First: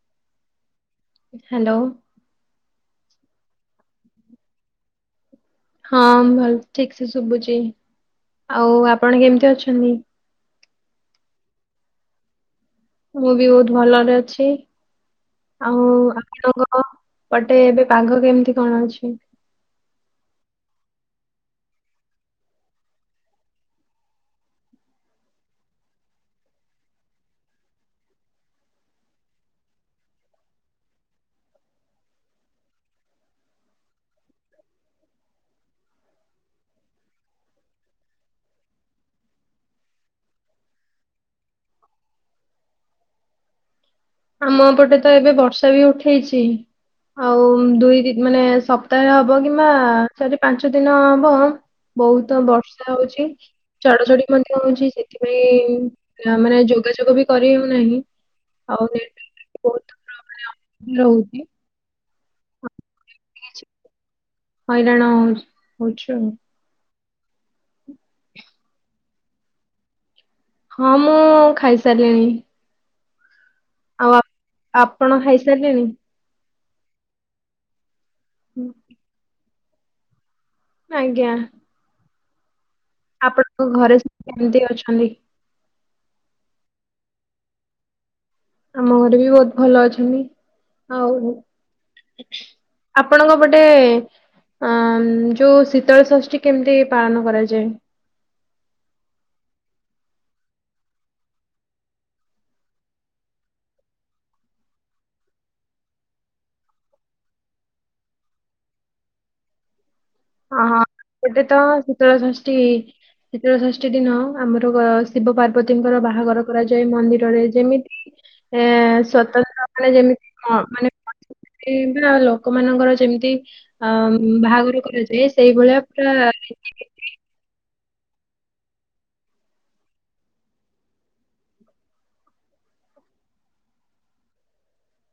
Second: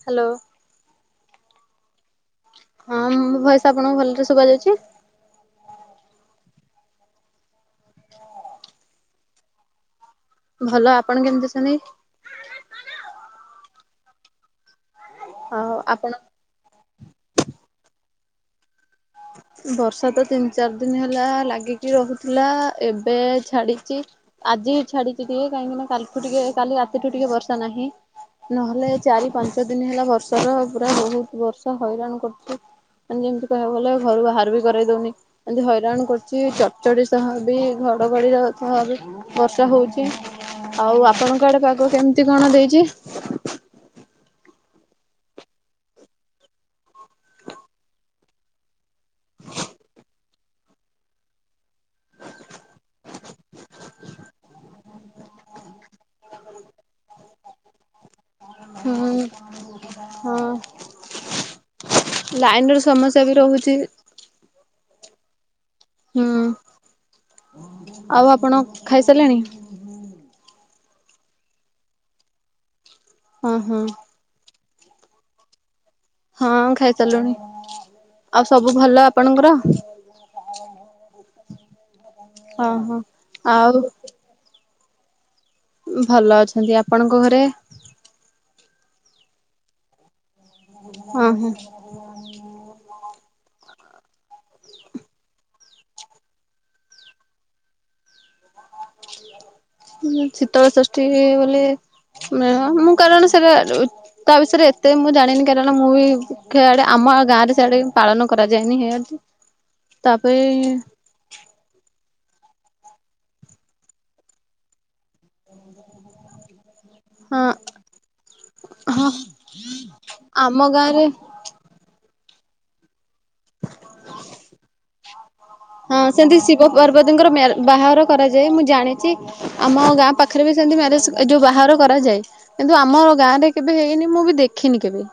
Hello hello. ହଁ ମୋ ଭୟସ ଆପଣଙ୍କୁ ଭଲରେ ଶୁଭାଯାଉଛି। ହଁ ଭଲ ଠିକ ସେ ଶୁଭୁଛି ଆଉ ଆପଣ କେମିତି ଅଛନ୍ତି? ଭଲ ଆପଣ କେମିତି ଅଛନ୍ତି? ମୁଁ ବି ବହୁତ ଭଲରେ ଅଛି ଆଉ ଆପଣଙ୍କ ହଁ ସେପଟେ ଏବେ ପାଗ କେମିତି କଣ ଅଛି? ବର୍ଷା ତ ତିନି ଚାରି ଦିନ ହେଲା ଲାଗିକି ରହୁଥିଲା ଏବେ ଛାଡିଛି। ଆଜିଁ ଛାଡିଚି ଟିକେ କାହିଁକି ନା କାଲିଠୁ ଟିକେ କାଲି ରାତିଠୁ ଟିକେ ବର୍ଷା ନାହିଁ। ନହେଲେ ଚାରି ପାଞ୍ଚ ଦିନ ହେଲା ବର୍ଷାର ପୁରା ବହୁତ ବର୍ଷା ହଇରାଣ କରୁଛି। ମାନେ ଯେମିତି କହିବାକୁ ଗଲେ ଘରୁ ବାହାର ବି କରେଇ ଦଉନି। ଏମିତି ହଇରାଣ କରୁଛି ଚଡଚଡି ସହ ବି ଘଡଘଡିର ସହ ବି ବର୍ଷା ହଉଛି ଆଉ ଆପଣଙ୍କ ଆଡେ ପାଗ କେମିତି କଣ ଦେଇଛି? ଆମ ଏପଟେ ତ ଏବେ ବର୍ଷା ବି ଉଠେଇଛି। ଆଉ ଦୁଇ ମାନେ ସପ୍ତାହେ ହବ କିମ୍ବା ଚାରି ପାଞ୍ଚ ଦିନ ହବ ବହୁତ ବର୍ଷା ହଉଛି। ଚଡଚଡ଼ି ମଧ୍ୟ ହଉଛି ସେଥିପାଇଁ ମାନେ ଯୋଗାଯୋଗ ବି କରି ହଉନାହିଁ। ଆଉ ହୁଁ ହଁ ରହୁଛି ଲାଇନ ର ସମସ୍ୟା ବି ରହୁଛି। ହଇରାଣ ହଉଚି ହଉଛୁ ହୁଁ ଆଉ। ଆଉ ଆପଣ ଖାଇସାରିଲେଣି। ହଁ ମୁଁ ଖାଇସାରିଲିଣି। ହୁଁ ହୁଁ। ଆଉ ଆପ ଆପଣ ଖାଇସାରିଲେଣି। ହଁ ଖାଇ ସାରିଲୁଣି ଆଉ ସବୁ ଭଲ ଆପଣଙ୍କର। ଆଜ୍ଞା। ହଁ ହଁ। ଆପଣଙ୍କ ଆଉ ଘରେ ସବୁ କେମତି ଅଛନ୍ତି? ଭଲ ଅଛନ୍ତି ଆପଣଙ୍କ ଘରେ। ଆମ ଘରେ ବି ବହୁତ ଭଲ ଅଛନ୍ତି ହଁ ଆଉ। ହଁ ଆପଣଙ୍କ ପଟେ ଅ ଯୋଉ ଶୀତଳ ଷଷ୍ଠୀ କେମିତି ପାଳନ କରାଯାଏ ଉଁ ଶୀତଳଷଷ୍ଠୀ ବଲେ ମେଳା ମୁଁ କାରଣ ସେଟା ତା ବିଷୟରେ ଏତେ ମୁଁ ଜାଣିନି କାରଣ ମୁଁ ବି ଖେଆଡେ ଆମ ଗାଁରେ ସେଆଡେ ପାଳନ କରାଯାଏନି ସେଇଆଡ ତାପରେ ଗୋଟେ ତ ଶୀତଳ ଷଷ୍ଠୀ ଶୀତଳ ଷଷ୍ଠୀ ଦିନ ଆମର ଶିବ ପାର୍ବତୀଙ୍କର ବାହାଘର କରାଯାଏ ହଁ ମନ୍ଦିରରେ ଯେମିତି ଏ ହଁ ସ୍ଵତନ୍ତ୍ର ମାନେ ଯେମିତି ଆମ ମ ମାନେ ଗାଁରେ କିମ୍ବା ଲୋକମାନଙ୍କର ଯେମିତି ଅ ବାହାଘର କରାଯାଏ। ସେଇଭଳିଆ ପୁରା ଯୁବତୀଙ୍କର ମ୍ୟା ବାହାଘର କରାଯାଏ, ମୁଁ ଜାଣିଛି। ଆମ ଗାଁ ପାଖରେ ବି ସେମତି ମ୍ୟାରେଜ ଯୋଉ ବାହାଘର କରାଯାଏ। କିନ୍ତୁ ଆମର ଗାଁ ରେ କେବେ ହେଇନି, ମୁଁ ବି ଦେଖିନି କେବେ।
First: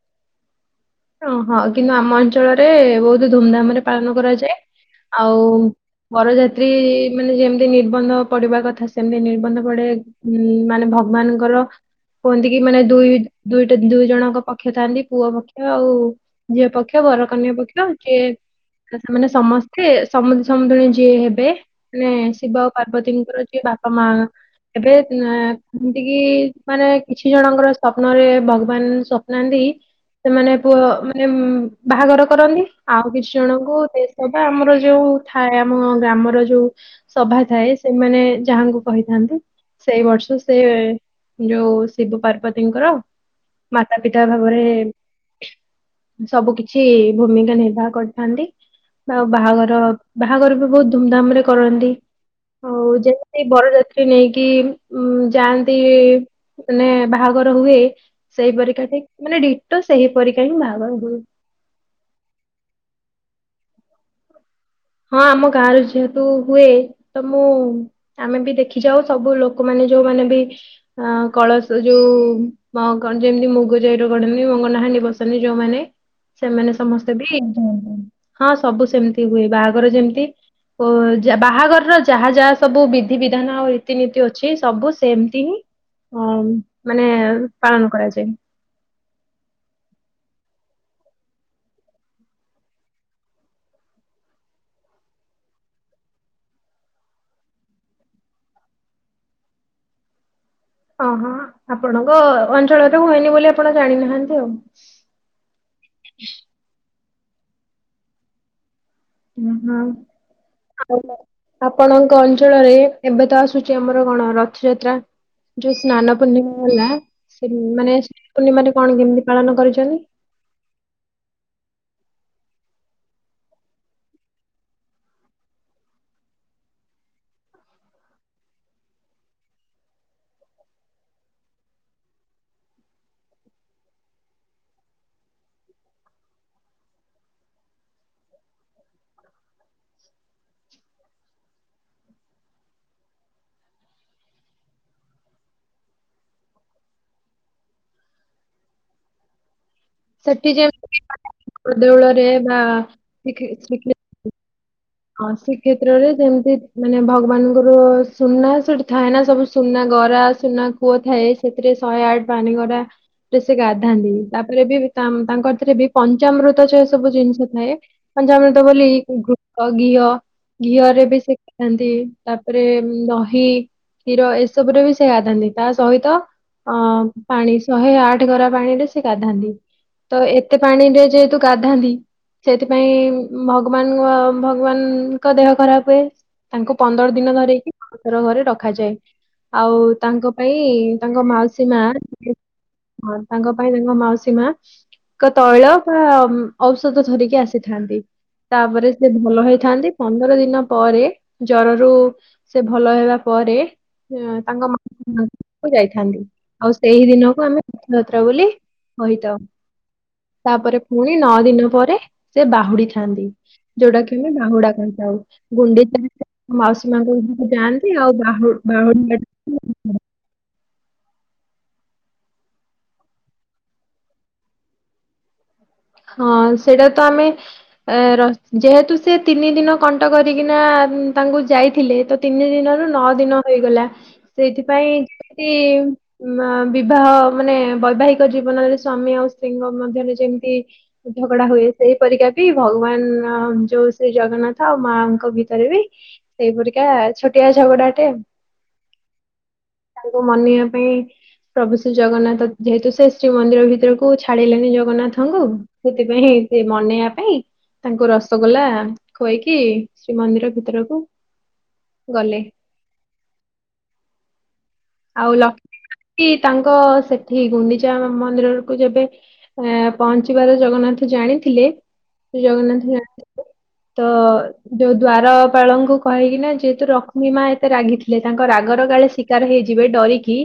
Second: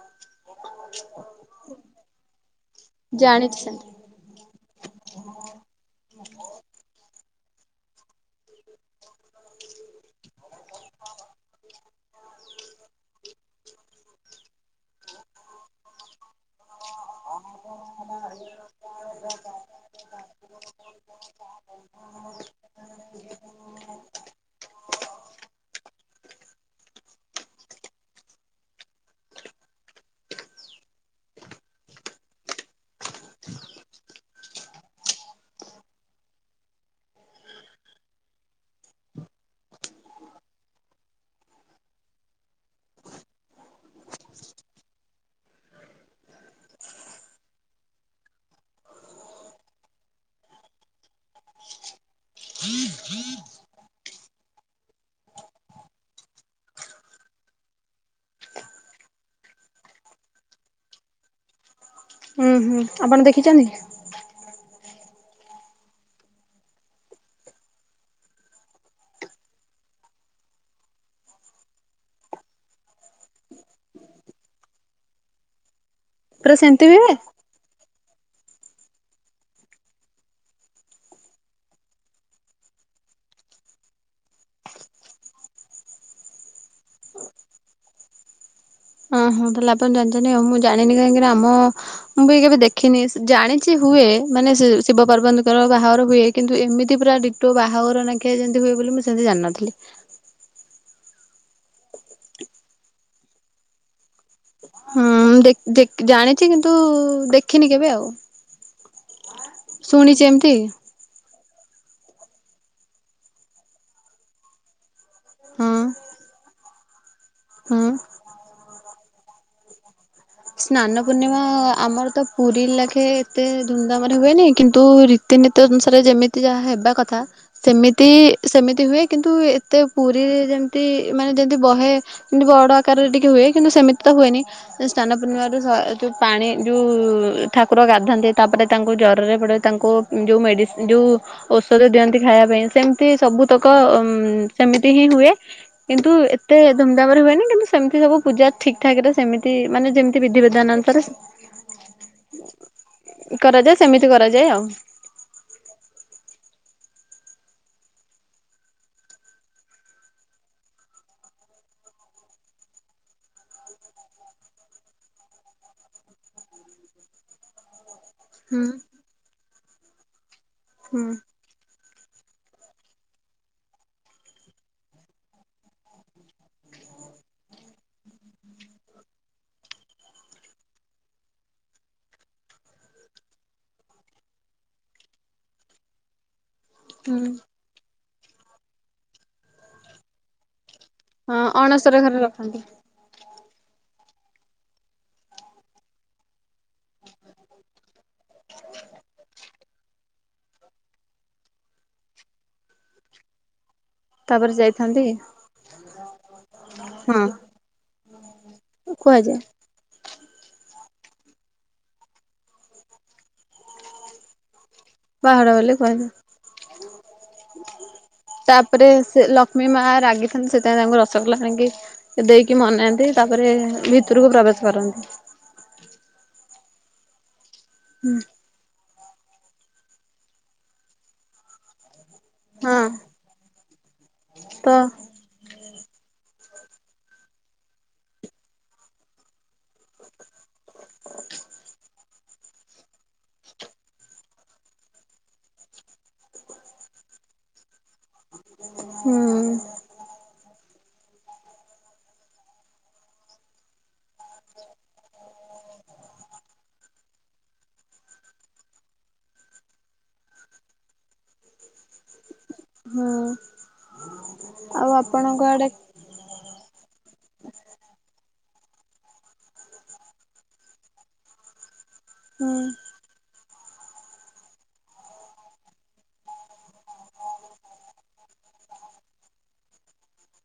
ଓହୋ କିନ୍ତୁ ଆମ ଅଞ୍ଚଳରେ ବହୁତ ଧୁମ୍ ଜାଣିଛି ଧାମ୍ ରେ ସେମିତି। ପାଳନ କରାଯାଏ ଆଉ, ବରଯାତ୍ରୀ ମାନେ ଯେମିତି ନିର୍ବନ୍ଧ ପଡିବା କଥା ସେମତି ନିର୍ବନ୍ଧ ପଡେ। ହୁଁ ମାନେ ଭଗବାନଙ୍କର କୁହନ୍ତି କି ମାନେ ଦୁଇ ଦୁଇଟା ଦୁଇ ଜଣଙ୍କ ପକ୍ଷ ଥାନ୍ତି ପୁଅ ପକ୍ଷ, ଆଉ ଝିଏ ପକ୍ଷ ବରକନ୍ୟା ପକ୍ଷ ସିଏ ସେମାନେ ସମସ୍ତେ ସମୁଦି ସମୁଦୁଣୀ ଯିଏ ହେବେ, ମାନେ ଶିବ ଆଉ ପାର୍ବତୀଙ୍କର ଯିଏ ବାପା ମା ହେ, ଏମିତିକି କିି ମାନେ କିଛି ଜଣଙ୍କର ସ୍ଵପ୍ନରେ ଭଗବାନ ସ୍ୱପ୍ନାନ୍ତି, ସେମାନେ ପୁଅ ମାନେ ବାହାଘର କରନ୍ତି ଆଉ କିଛି ଜଣଙ୍କୁ ଦେସ ବା ଆମର ଯୋଉ ଥାଏ ଆମ ଗ୍ରାମର ଯୋଉ ସଭା ଥାଏ, ସେମାନେ ଯାହାଙ୍କୁ କହିଥାନ୍ତି। ସେଇ ବର୍ଷ ସେ ଯୋଉ ଶିବ ପାର୍ବତୀଙ୍କର ମାତା ପିତା ଭାବରେ ସବୁ କିଛି ଭୂମିକା ନିର୍ବାହ କରିଥାନ୍ତି। ଆଉ ବାହାଘର, ବାହାଘର ବି ବହୁତ ଧୁମଧାମ ରେ କରନ୍ତି। ଆଉ ଯେମିତି ବରଯାତ୍ରୀ ନେଇକି ଉଁ ଯାଆନ୍ତି ଇଏ। ମାନେ ବାହାଘର ହୁଏ, ସେଇ ପରିକା ମାନେ ଡିଟୋ ସେଇ ପରୀିକା ହିଁ ବାହାଘର ହୁଏ। ହୁଁ ହୁଁ ଆପଣ ଦେଖିଛନ୍ତି। ହଁ ଆମ ଗାଁ ର ଯେହେତୁ ହୁଏ ତ ମୁଁ ଆମେ ବି ଦେଖିଛୁ, ଆଉ ସବୁ ଲୋକମାନେ ଯୋଉମାନେ ବି ଅ କଳସ ଯୋଉ ମଗନ ଯେମିତି ମୁଗ ଯାଇ ରଗଢନି ମଙ୍ଗନାହାଣ୍ଡି ବସାନ୍ତିି, ଯୋଉମାନେ, ପୁରା ସେମାନେ ସେମିତି ହୁଏ? ସମସ୍ତେ ବି [unintelligible] ହଁ ସବୁ ସେମିତି ହୁଏ ବାହାଘର ଯେମତି। ଓ ଯ ବାହାଘରର ଯାହା ଯାହା ସବୁ ବିଧିବିଧାନ ଆଉ ରୀତିନୀତି ଅଛି, ସବୁ ସେମତି ହିଁ ହୁଁ ମାନେ ପାଳନ କରାଯାଏ। ହଁ ହଁ ତାହେଲେ ଆପଣ ଜାଣିଛନ୍ତି ଆଉ, ମୁଁ ଜଣିନି କାହିଁକିନା ଆମ ମୁଁ ବି କେବେ ଦେଖିନି, ଜାଣିଛି ହୁଏ ମାନେ ଶିବ ପର୍ବତୀଙ୍କର ବାହାଘର ହୁଏ। କିନ୍ତୁ ଏମିତି ପୁରା ଡିଟୋ ବାହାଘର ନାଖିଆ ଯେମିତି ହୁଏ ବୋଲି ମୁଁ ସେମିତି ଜାଣିନଥିଲି। ଓ ହଁ ଆପଣଙ୍କ ଅଞ୍ଚଳରେ ହୁଏନି ବୋଲି ଆପଣ ଜାଣିନାହାନ୍ତି। ଆଉ ହୁଁ ଦେଖ ଦେଖ ଜାଣିଛି କିନ୍ତୁ ଦେଖିନି କେବେ ଆଉ। ହୁଁ ଶୁଣିଛି ଏମିତି ହଁ। ଆପଣଙ୍କ ଅଞ୍ଚଳରେ ଏବେ ତ ଆସୁଛି ଆମର କଣ ରଥଯାତ୍ରା। ଯୋଉ ହଁ। ସ୍ନାନ ପୂର୍ଣ୍ଣିମା ହେଲା, ସେ ହଁ। ମାନେ ସ୍ନାନ ପୂର୍ଣ୍ଣିମାାରେ କଣ କେମିତି ପାଳନ କରିଛନ୍ତି? ସ୍ନାନ ପୂର୍ଣ୍ଣିମା ଆମର ତ ପୁରୀ ଲାଖେ ଏତେ ଧୁମଧାମ ରେ ହୁଏନି କିନ୍ତୁ ରି ରୀତିନୀତି ଅନୁସାରେ ଯେମିତି ଯାହା ହେବା କଥା। ସେମିତି ସେମିତି ହୁଏ କିନ୍ତୁ ଏତେ ପୁରୀରେ ଯେମତି ମାନେ ଯେମତି ବହେ ଏମତି ବଡ ଆକାରରେ ଟିକେ ହୁଏ କିନ୍ତୁ ସେମିତି ତ ହୁଏନି। ସ୍ନାନ ପୂର୍ଣ୍ଣିମାରୁ ସ ଯେଉଁ ପାଣି ଯେଉଁ ଠାକୁର ଗାଧନ୍ତି ତାପରେ ତାଙ୍କୁ ଜ୍ୱରରେ ପଡ଼େ ତାଙ୍କୁ ଯୋଉ ମେଡ଼ି ଯୋଉ ଔଷଧ ଦିଅନ୍ତି ଖାଇବା ପାଇଁ, ସେମିତି ସବୁତକ ଉ ସେମିତି ହିଁ ହୁଏ। କିନ୍ତୁ ଏତେ ଧୁମଧାମରେ ହୁଏନି କିନ୍ତୁ ସେମିତି ସବୁ ପୂଜା ଠିକ୍ ଠାକ ରେ ସେମିତି ମାନେ ଯେମ ସେଠି ଯେମିତି ଦେଉଳରେ ବା ଶ୍ରୀ ଏମିତି କରାଯାଏ ଆଉ। ହଁ ଶ୍ରୀକ୍ଷେତ୍ରରେ ଯେମିତି ମାନେ ଭଗବାନଙ୍କର ସୁନା ସେଠି ଥାଏ ନା ସବୁ ସୁନା ଗରା ସୁନା କୂଅ ଥାଏ ସେଥିରେ ଶହେ ଆଠ ପାଣି ଗରା ରେ ସେ ଗାଧାନ୍ତି ତାପରେ ବି ତା-ତାଙ୍କ ଏଥିରେ ବି ପଞ୍ଚାମୃତ ସେ ସବୁ ଜିନିଷ ଥାଏ। ପଞ୍ଚାମୃତ ହୁଁ ବୋଲି ଘୃ ତ ଘିଅ ଘିଅରେ ବି ହୁଁ ସେ ଥାନ୍ତି ତାପରେ ଉଁ ଦହି କ୍ଷୀର ଏସବୁରେ ବି ସେ ଗାଧାନ୍ତି ତା ସହିତ ଅ ପାଣି ଶହେ ଆଠ ଗରା ପାଣିରେ ସେ ଗାଧାନ୍ତି। ତ ଏତେ ପାଣିରେ ଯେହେତୁ ଗାଧାନ୍ତି ସେଥିପାଇଁ ଭଗବାନଙ୍କ ଭଗବାନଙ୍କ ଦେହ ଖରାପ ତାଙ୍କୁ ପନ୍ଦର ଦିନ ଧରକି ଅଣସର ଘରେ ରଖାଯାଏ ଆଉ ତାଙ୍କ ପାଇଁ ତାଙ୍କ ହଁ ମାଉସୀ ମା ଅଣସର ଘରେ ରଖନ୍ତି ହଁ ତାଙ୍କ ପାଇଁ ତାଙ୍କ ମାଉସୀ ମା ଏକ ତୈଳ ବା ଔଷଧ ଧରିକି ଆସିଥାନ୍ତି ତାପରେ ସେ ଭଲ ହେଇଥାନ୍ତି। ପନ୍ଦର ଦିନ ପରେ ଜରରୁ ସେ ଭଲ ହେବା ପରେ ତାପରେ ତାଙ୍କ ଯାଇଥାନ୍ତି ମା ଯାଇଥାନ୍ତି ଆଉ ସେଇ ହଁ। ଦିନକୁ ଆମେ ରଥଯାତ୍ରା ବୋଲି କହିଥାଉ। କୁହାଯାଏ ତାପରେ ଫୁଣି ନଅ ଦିନ ପରେ ସେ ବାହୁଡି ଥାନ୍ତି। ଯୋଉଟା କି ଆମେ ବାହୁଡା କହିଥାଉ। ବାହାଡ ବୋଲି କୁହାଯାଏ। ଗୁଣ୍ଡିଚାରେ ସେ ମାଉସୀ ମାଙ୍କ ଘର ଯାଆନ୍ତି ଆଉ ତାପରେ ବାହୁ-ବହୁ [unintelligible] ସେ ତାର [unintelligible] ସେଥିପାଇଁ ତାଙ୍କୁ ରସଗୋଲା ଆଣିକି ଦେଇକି ମନାନ୍ତି। ତାପରେ ଭିତରକୁ ପ୍ରବେଶ କରନ୍ତି। ହଁ ସେଇଟା ତ ଆମେ ଏ ର ଯେହେତୁ ସେ ତିନି ଦିନ କଣ୍ଟ କରିକିନା ତାଙ୍କୁ ଯାଇଥିଲେ। ତିନି ହଁ ଦିନରୁ ନଅ ଦିନ ହୋଇଗଲା। ତ ସେଇଥିପାଇଁ ଯେମିତି ଉଁମା ବିବାହ ମାନେ ବୈବାହିକ ଜୀବନରେ ସ୍ଵାମୀ ଆଉ ସ୍ତ୍ରୀଙ୍କ ମଧ୍ୟରେ ଯେମିତି ଝଗଡା ହୁଏ। ସେଇପରିକା ବି ଭଗବାନ ଯୋଉ ଶ୍ରୀ ଜଗନ୍ନାଥ ଆଉ ମାଙ୍କ ଭିତରେ ବି ସେଇ ପରିକା ଛୋଟିଆ ଝଗଡା ଟେ। ହୁଁ। ତାଙ୍କୁ ମନେଇବା ପାଇଁ ପ୍ରଭୁ ଶ୍ରୀ ଜଗନ୍ନାଥ ଯେହେତୁ ସେ ଶ୍ରୀମନ୍ଦିର ଭିତରକୁ ଛାଡିଲେନି ଜଗନ୍ନାଥଙ୍କୁ ସେଥିପାଇଁ ହିଁସେ ମନେଇବା ପାଇଁ ତାଙ୍କୁ ରସଗୋଲା ଖୋଇକି ଶ୍ରୀମନ୍ଦିର ଭିତରକୁ ଗଲେ। ହଁ ଆଉ ଆପଣଙ୍କ ଆଡେ ସେଠି ତାଙ୍କ ସେଠି ଗୁଣ୍ଡିଚା ମ-ମନ୍ଦିରକୁ ଯେବେ ଏଁ ପହଞ୍ଚିବାର ଜଗନ୍ନାଥ ଜାଣିଥିଲେ ଶ୍ରୀ ହୁଁ ଜଗନ୍ନାଥ ଜାଣି ତ ଯୋଉ ଦ୍ଵାରପାଳଙ୍କୁ କହିକି ନା ଯେହେତୁ ଲକ୍ଷ୍ମୀ ମା ଏତେ ରାଗି ଥିଲେ ତାଙ୍କ ରାଗର କାଳେ ଶିକାର ହେଇ ଯିବେ ଡରିକି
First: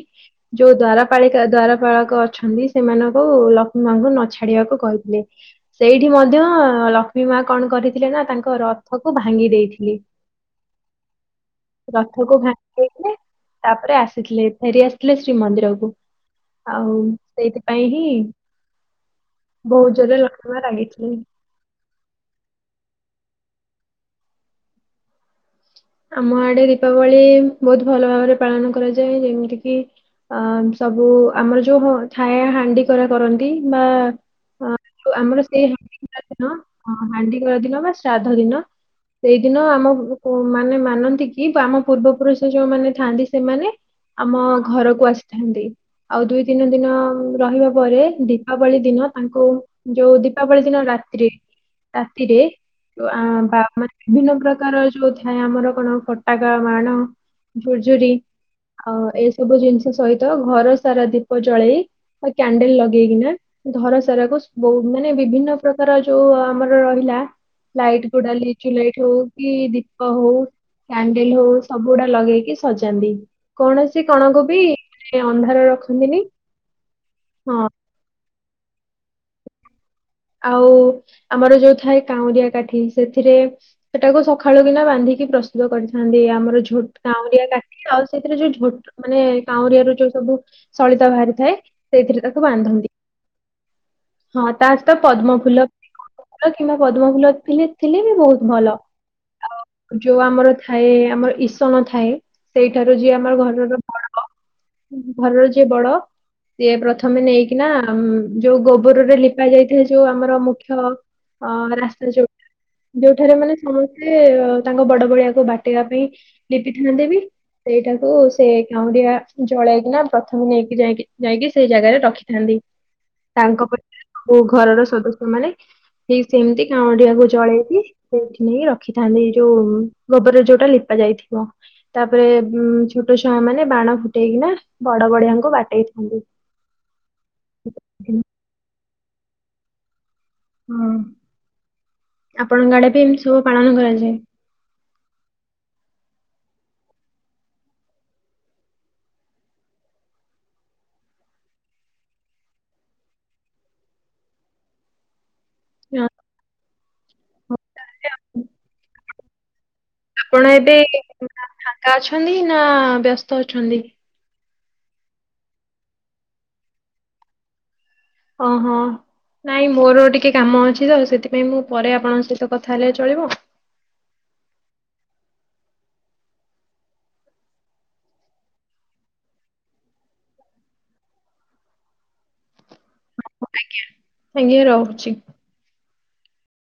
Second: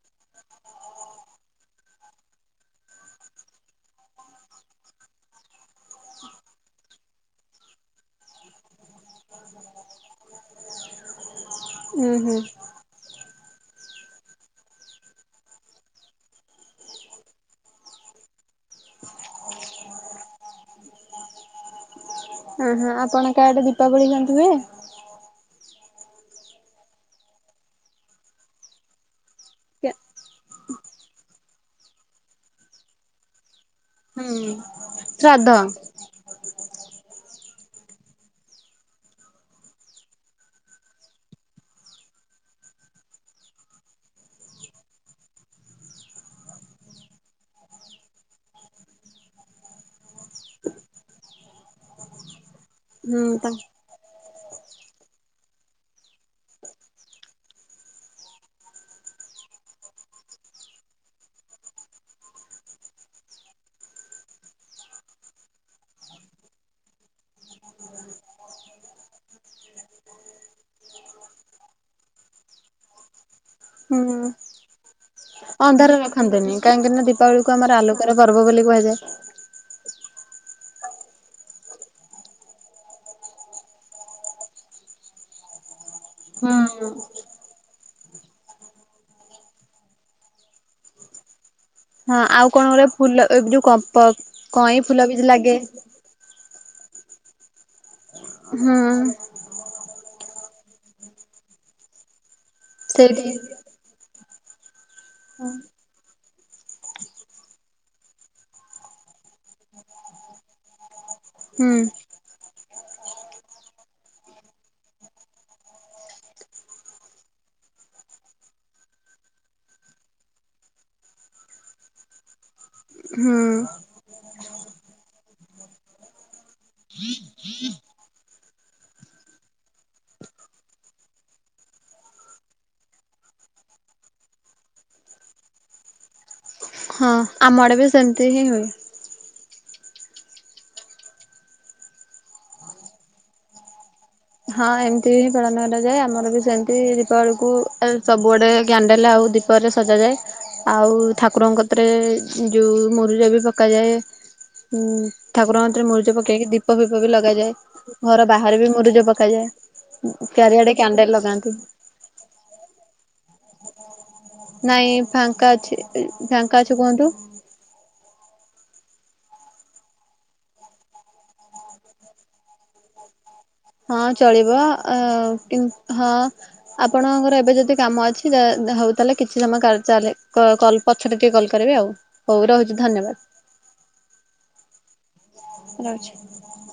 ଯୋଉ ଦ୍ଵାରପାଳିକା ଦ୍ଵାରପାଳକ ଅଛନ୍ତି। ସେମାନଙ୍କୁ ଲକ୍ଷ୍ମୀ ମାଙ୍କୁ ନ ଛାଡିବାକୁ କହିଥିଲେ। ସେଇଠି ମଧ୍ୟ ଲକ୍ଷ୍ମୀ ମା କଣ କରିଥିଲେ ନା ତାଙ୍କ ରଥକୁ ଭାଙ୍ଗି ଦେଇଥିଲେ। [inaudible] ଉଁ ରଥକୁ ହୁଁ ଭାଙ୍ଗି ଦେଇଥିଲେ ତାପରେ ଆ ସିଥିଲେ ଫେରି ଆସିଥିଲେ ଶ୍ରୀମନ୍ଦିରକୁ ଆଉ ସେଇଥିପାଇଁ ହିଁ ବୋହୁତ ଜୋରେ ଲକ୍ଷ୍ମମା ରାଗିଥିଲେ। ହଁ ହଁ ଆପଣଙ୍କ ଆଡେ ଦୀପାବଳୀ କେମିତି ହୁଏ? ଆମ ଆଡେ ଦୀପାବଳି ବୋହୁତ ଭଲ ଭାବରେ ପାଳନ କରାଯାଏ। ଯେମିତି କିି ଅ ସବୁ ଆମର ଯୋଉ ଥାଏ ହାଣ୍ଡି କରା କରନ୍ତି ବା ହୁଁ ତ ଆମର ଶ୍ରାଦ୍ଧ ସେଇ ହାଣ୍ଡି [inaudible] ହାଣ୍ଡିକରା ଦିନ ବା ଶ୍ରାଦ୍ଧ ଦିନ ସେଇଦିନ ଆମକୁ ମାନେ ମାନନ୍ତି କି ଆମ ପୂର୍ବ ପୁରୁଷ ଯୋଉମାନେ ଥାଆନ୍ତି ସେମାନେ ଆମ ଘରକୁ ଆସିଥାନ୍ତି। ଆଉ ଦୁଇ ତିନି ଦିନ ରହିବା ପରେ ଦୀପାବଳି ଦିନ ତାଙ୍କୁ ଯୋଉ ଦୀପାବଳି ଦିନ ରାତିିରେ, ରାତିରେ ଆ ହୁଁ ତ [unintelligible] ବିଭିନ୍ନ ପ୍ରକାର ଯଉ ଥାଏ ଆମର କଣ ଫଟାକା ବାଣ ଝୁର୍, ଝୁରି ଆଉ ଏଇ ସବୁ ଜିନିଷ ସହିତ ଘର ସାରା ଦୀପ ଜଳେଇ ବା କ୍ୟାଣ୍ଡେଲ୍ ଲଗେଇକିନା ଧର ସାରାକୁ ବହୁ ମାନେ ବିଭିନ୍ନ ପ୍ରକାର ଯୋଉ ଆମର ରହିଲା ଲାଇଟ୍ ଗୁଡା ଲିଚୁ ଲାଇଟ୍ ହଉ କି ଦୀ ଦୀପ ହଉ କ୍ୟାଣ୍ଡେଲ ହଉ ସବୁ ଗୁଡା ଲଗେଇକି ସଜାନ୍ତି କୌଣସି ହୁଁ କଣ କୁ ବି ଅନ୍ଧାର ରଖନ୍ତିନି କାହିଁକି ନା ଦୀପାବଳିକୁ ହଁ ଆମର ଆଲୋକର ପର୍ବ ବୋଲି କୁହାଯାଏ। ଆଉ ଆମର ଯୋଉ ଥାଏ କାଉଁରିଆ କାଠି ସେଥିରେ ସେଟାକୁ ସକାଳୁ କିନା ବାନ୍ଧିକି ପ୍ରସ୍ତୁତ କରିଥାନ୍ତି ଆମର ଝୋ- କାଉରିଆ କାଠି ଆଉ ସେଥିରେ ଯୋଉ ଝୋଟ ମାନେ କାଉଁରିଆ କାଠିର ଯୋଉ ସବୁ ସଳିତା ବାହାରିଥାଏ ହଁ ସେଇଥିରେ ତାକୁ ଆଉ କଣ ଗୋରେ ବାନ୍ଧନ୍ତି ଫୁଲ ଏ ଯୋଉ କ- କ କଇଁ ଫୁଲ କିଛି ଲାଗେ। ଭଲ କିମ୍ବା ପଦ୍ମ ଫୁଲ ଥିଲେ ଥିଲେ ବି ବହୁତ ଭଲ। ହୁଁ ଆ ଯୋଉ ଆମର ଥାଏ ଆମର ଇସଣ ଥାଏ ସେଇଠାରୁ ଯିଏ ସେଇଠି ଆମର ଘରର ବଡ ଘରର ଯିଏ ବଡ ସିଏ ପ୍ରଥମେ ନେଇକିନା ଯୋଉ ଗୋ ଗୋବର ରେ ଲିପା ଯାଇଥାଏ ଯୋଉ ଆମର ମୁଖ୍ୟ ଅ ହୁଁ ରାସ୍ତା ଯୋଉ ଯୋଉଠାରେ ମାନେ ସମସ୍ତେ ତାଙ୍କ ବଡ ବଡିଆକୁ ବାଟେଇବା ପାଇଁ ଲିପିଥାନ୍ତି ବି। ସେଇଟାକୁ ସେ କାଉଁରିଆ ଜଳେଇକିନା ପ୍ରଥମେ ନେଇକି ଯାଇି ଯାଇକି ସେଇ ଜାଗାରେ ରଖି ଥାଆନ୍ତି। ହୁଁ। ଓ ଘରର ସଦସ୍ୟ ମାନେ ଠିକ ସେମିତି କାଉଁରିଆ କୁ ଜଳେଇକି ସେଇଠି ନେଇକି ରଖିଥାନ୍ତି ଏଇ ଯୋଉ ଗୋବରରେ ଯୋଉଟା ଲିପା ଯାଇଥିବ। ତାପରେ ଛୋଟ ଉନ୍ ଛୁଆ ମାନେ ବାଣ ଫୁଟେଇକିନା ବଡ ବଡିିଆଙ୍କୁ ବାଟେଇ ଥାନ୍ତି। ହଁ ଆମ ଆଡ଼େ ବି ସେମିତି ହିଁ ହୁଏ। ହଁ ଆପଣଙ୍କ ଆଡେ ବି ଏମତି ସବୁ ପାଳନ କରାଯାଏ? ହଁ ଏମିତି ହିଁ ପାଳନ କରାଯାଏ ଆମର ବି ସେମିତି ଦୀପାବଳି କୁ ସବୁଆଡେ କ୍ୟାଣ୍ଡେଲ ଆଉ ଦୀ ପରେ ସଜାଯାଏ ଆଉ ଠାକୁରଙ୍କ କତିରେ ଯୋଉଁ ମୁରୁଜ ବି ପକାଯାଏ। ହୁଁ ଠାକୁରଙ୍କ କତିରେ ମୁରୁଜ ପକେଇକି ଦୀପ ଫିପ ବି ଲଗାଯାଏ ଘର ବାହାରେ ବି ମରୁଜ ପକା ପକାଯାଏ। ଆପଣ ଚାରିଆଡେ ଏବେ କ୍ୟାଣ୍ଡେଲ ଲଗାନ୍ତି। ଫାଙ୍ଗା ଅଛନ୍ତି ନା ବ୍ୟସ୍ତ ଅଛନ୍ତି? ନାଇଁ ଫାଙ୍କା ଅଛି ଫାଙ୍କା ଅଛି କୁହନ୍ତୁ? ହଁ ହଁ। ନାଇଁ ମୋର ଟିକେ କାମ ଅଛି ତ ସେଥିପାଇଁ ମୁଁ ପରେ ଆପଣଙ୍କ ସହିତ କଥା ହେଲେ ଚଳିବ? ହଁ ଚଳିବ ଅ କି ହଁ। ଆପଣଙ୍କର ଏବେ ଯଦି କାମ ଅଛି ହଉ ତାହେଲେ କିଛି ସମୟ ଚାଲେ [unintelligible] ପଛରେ ଟିକେ କଲ୍ କରିବି ଆଉ ହଉ ରହୁଛି ଧନ୍ୟବାଦ। ଆଜ୍ଞା ଆଜ୍ଞା ରହୁଛି। ରହୁଛି।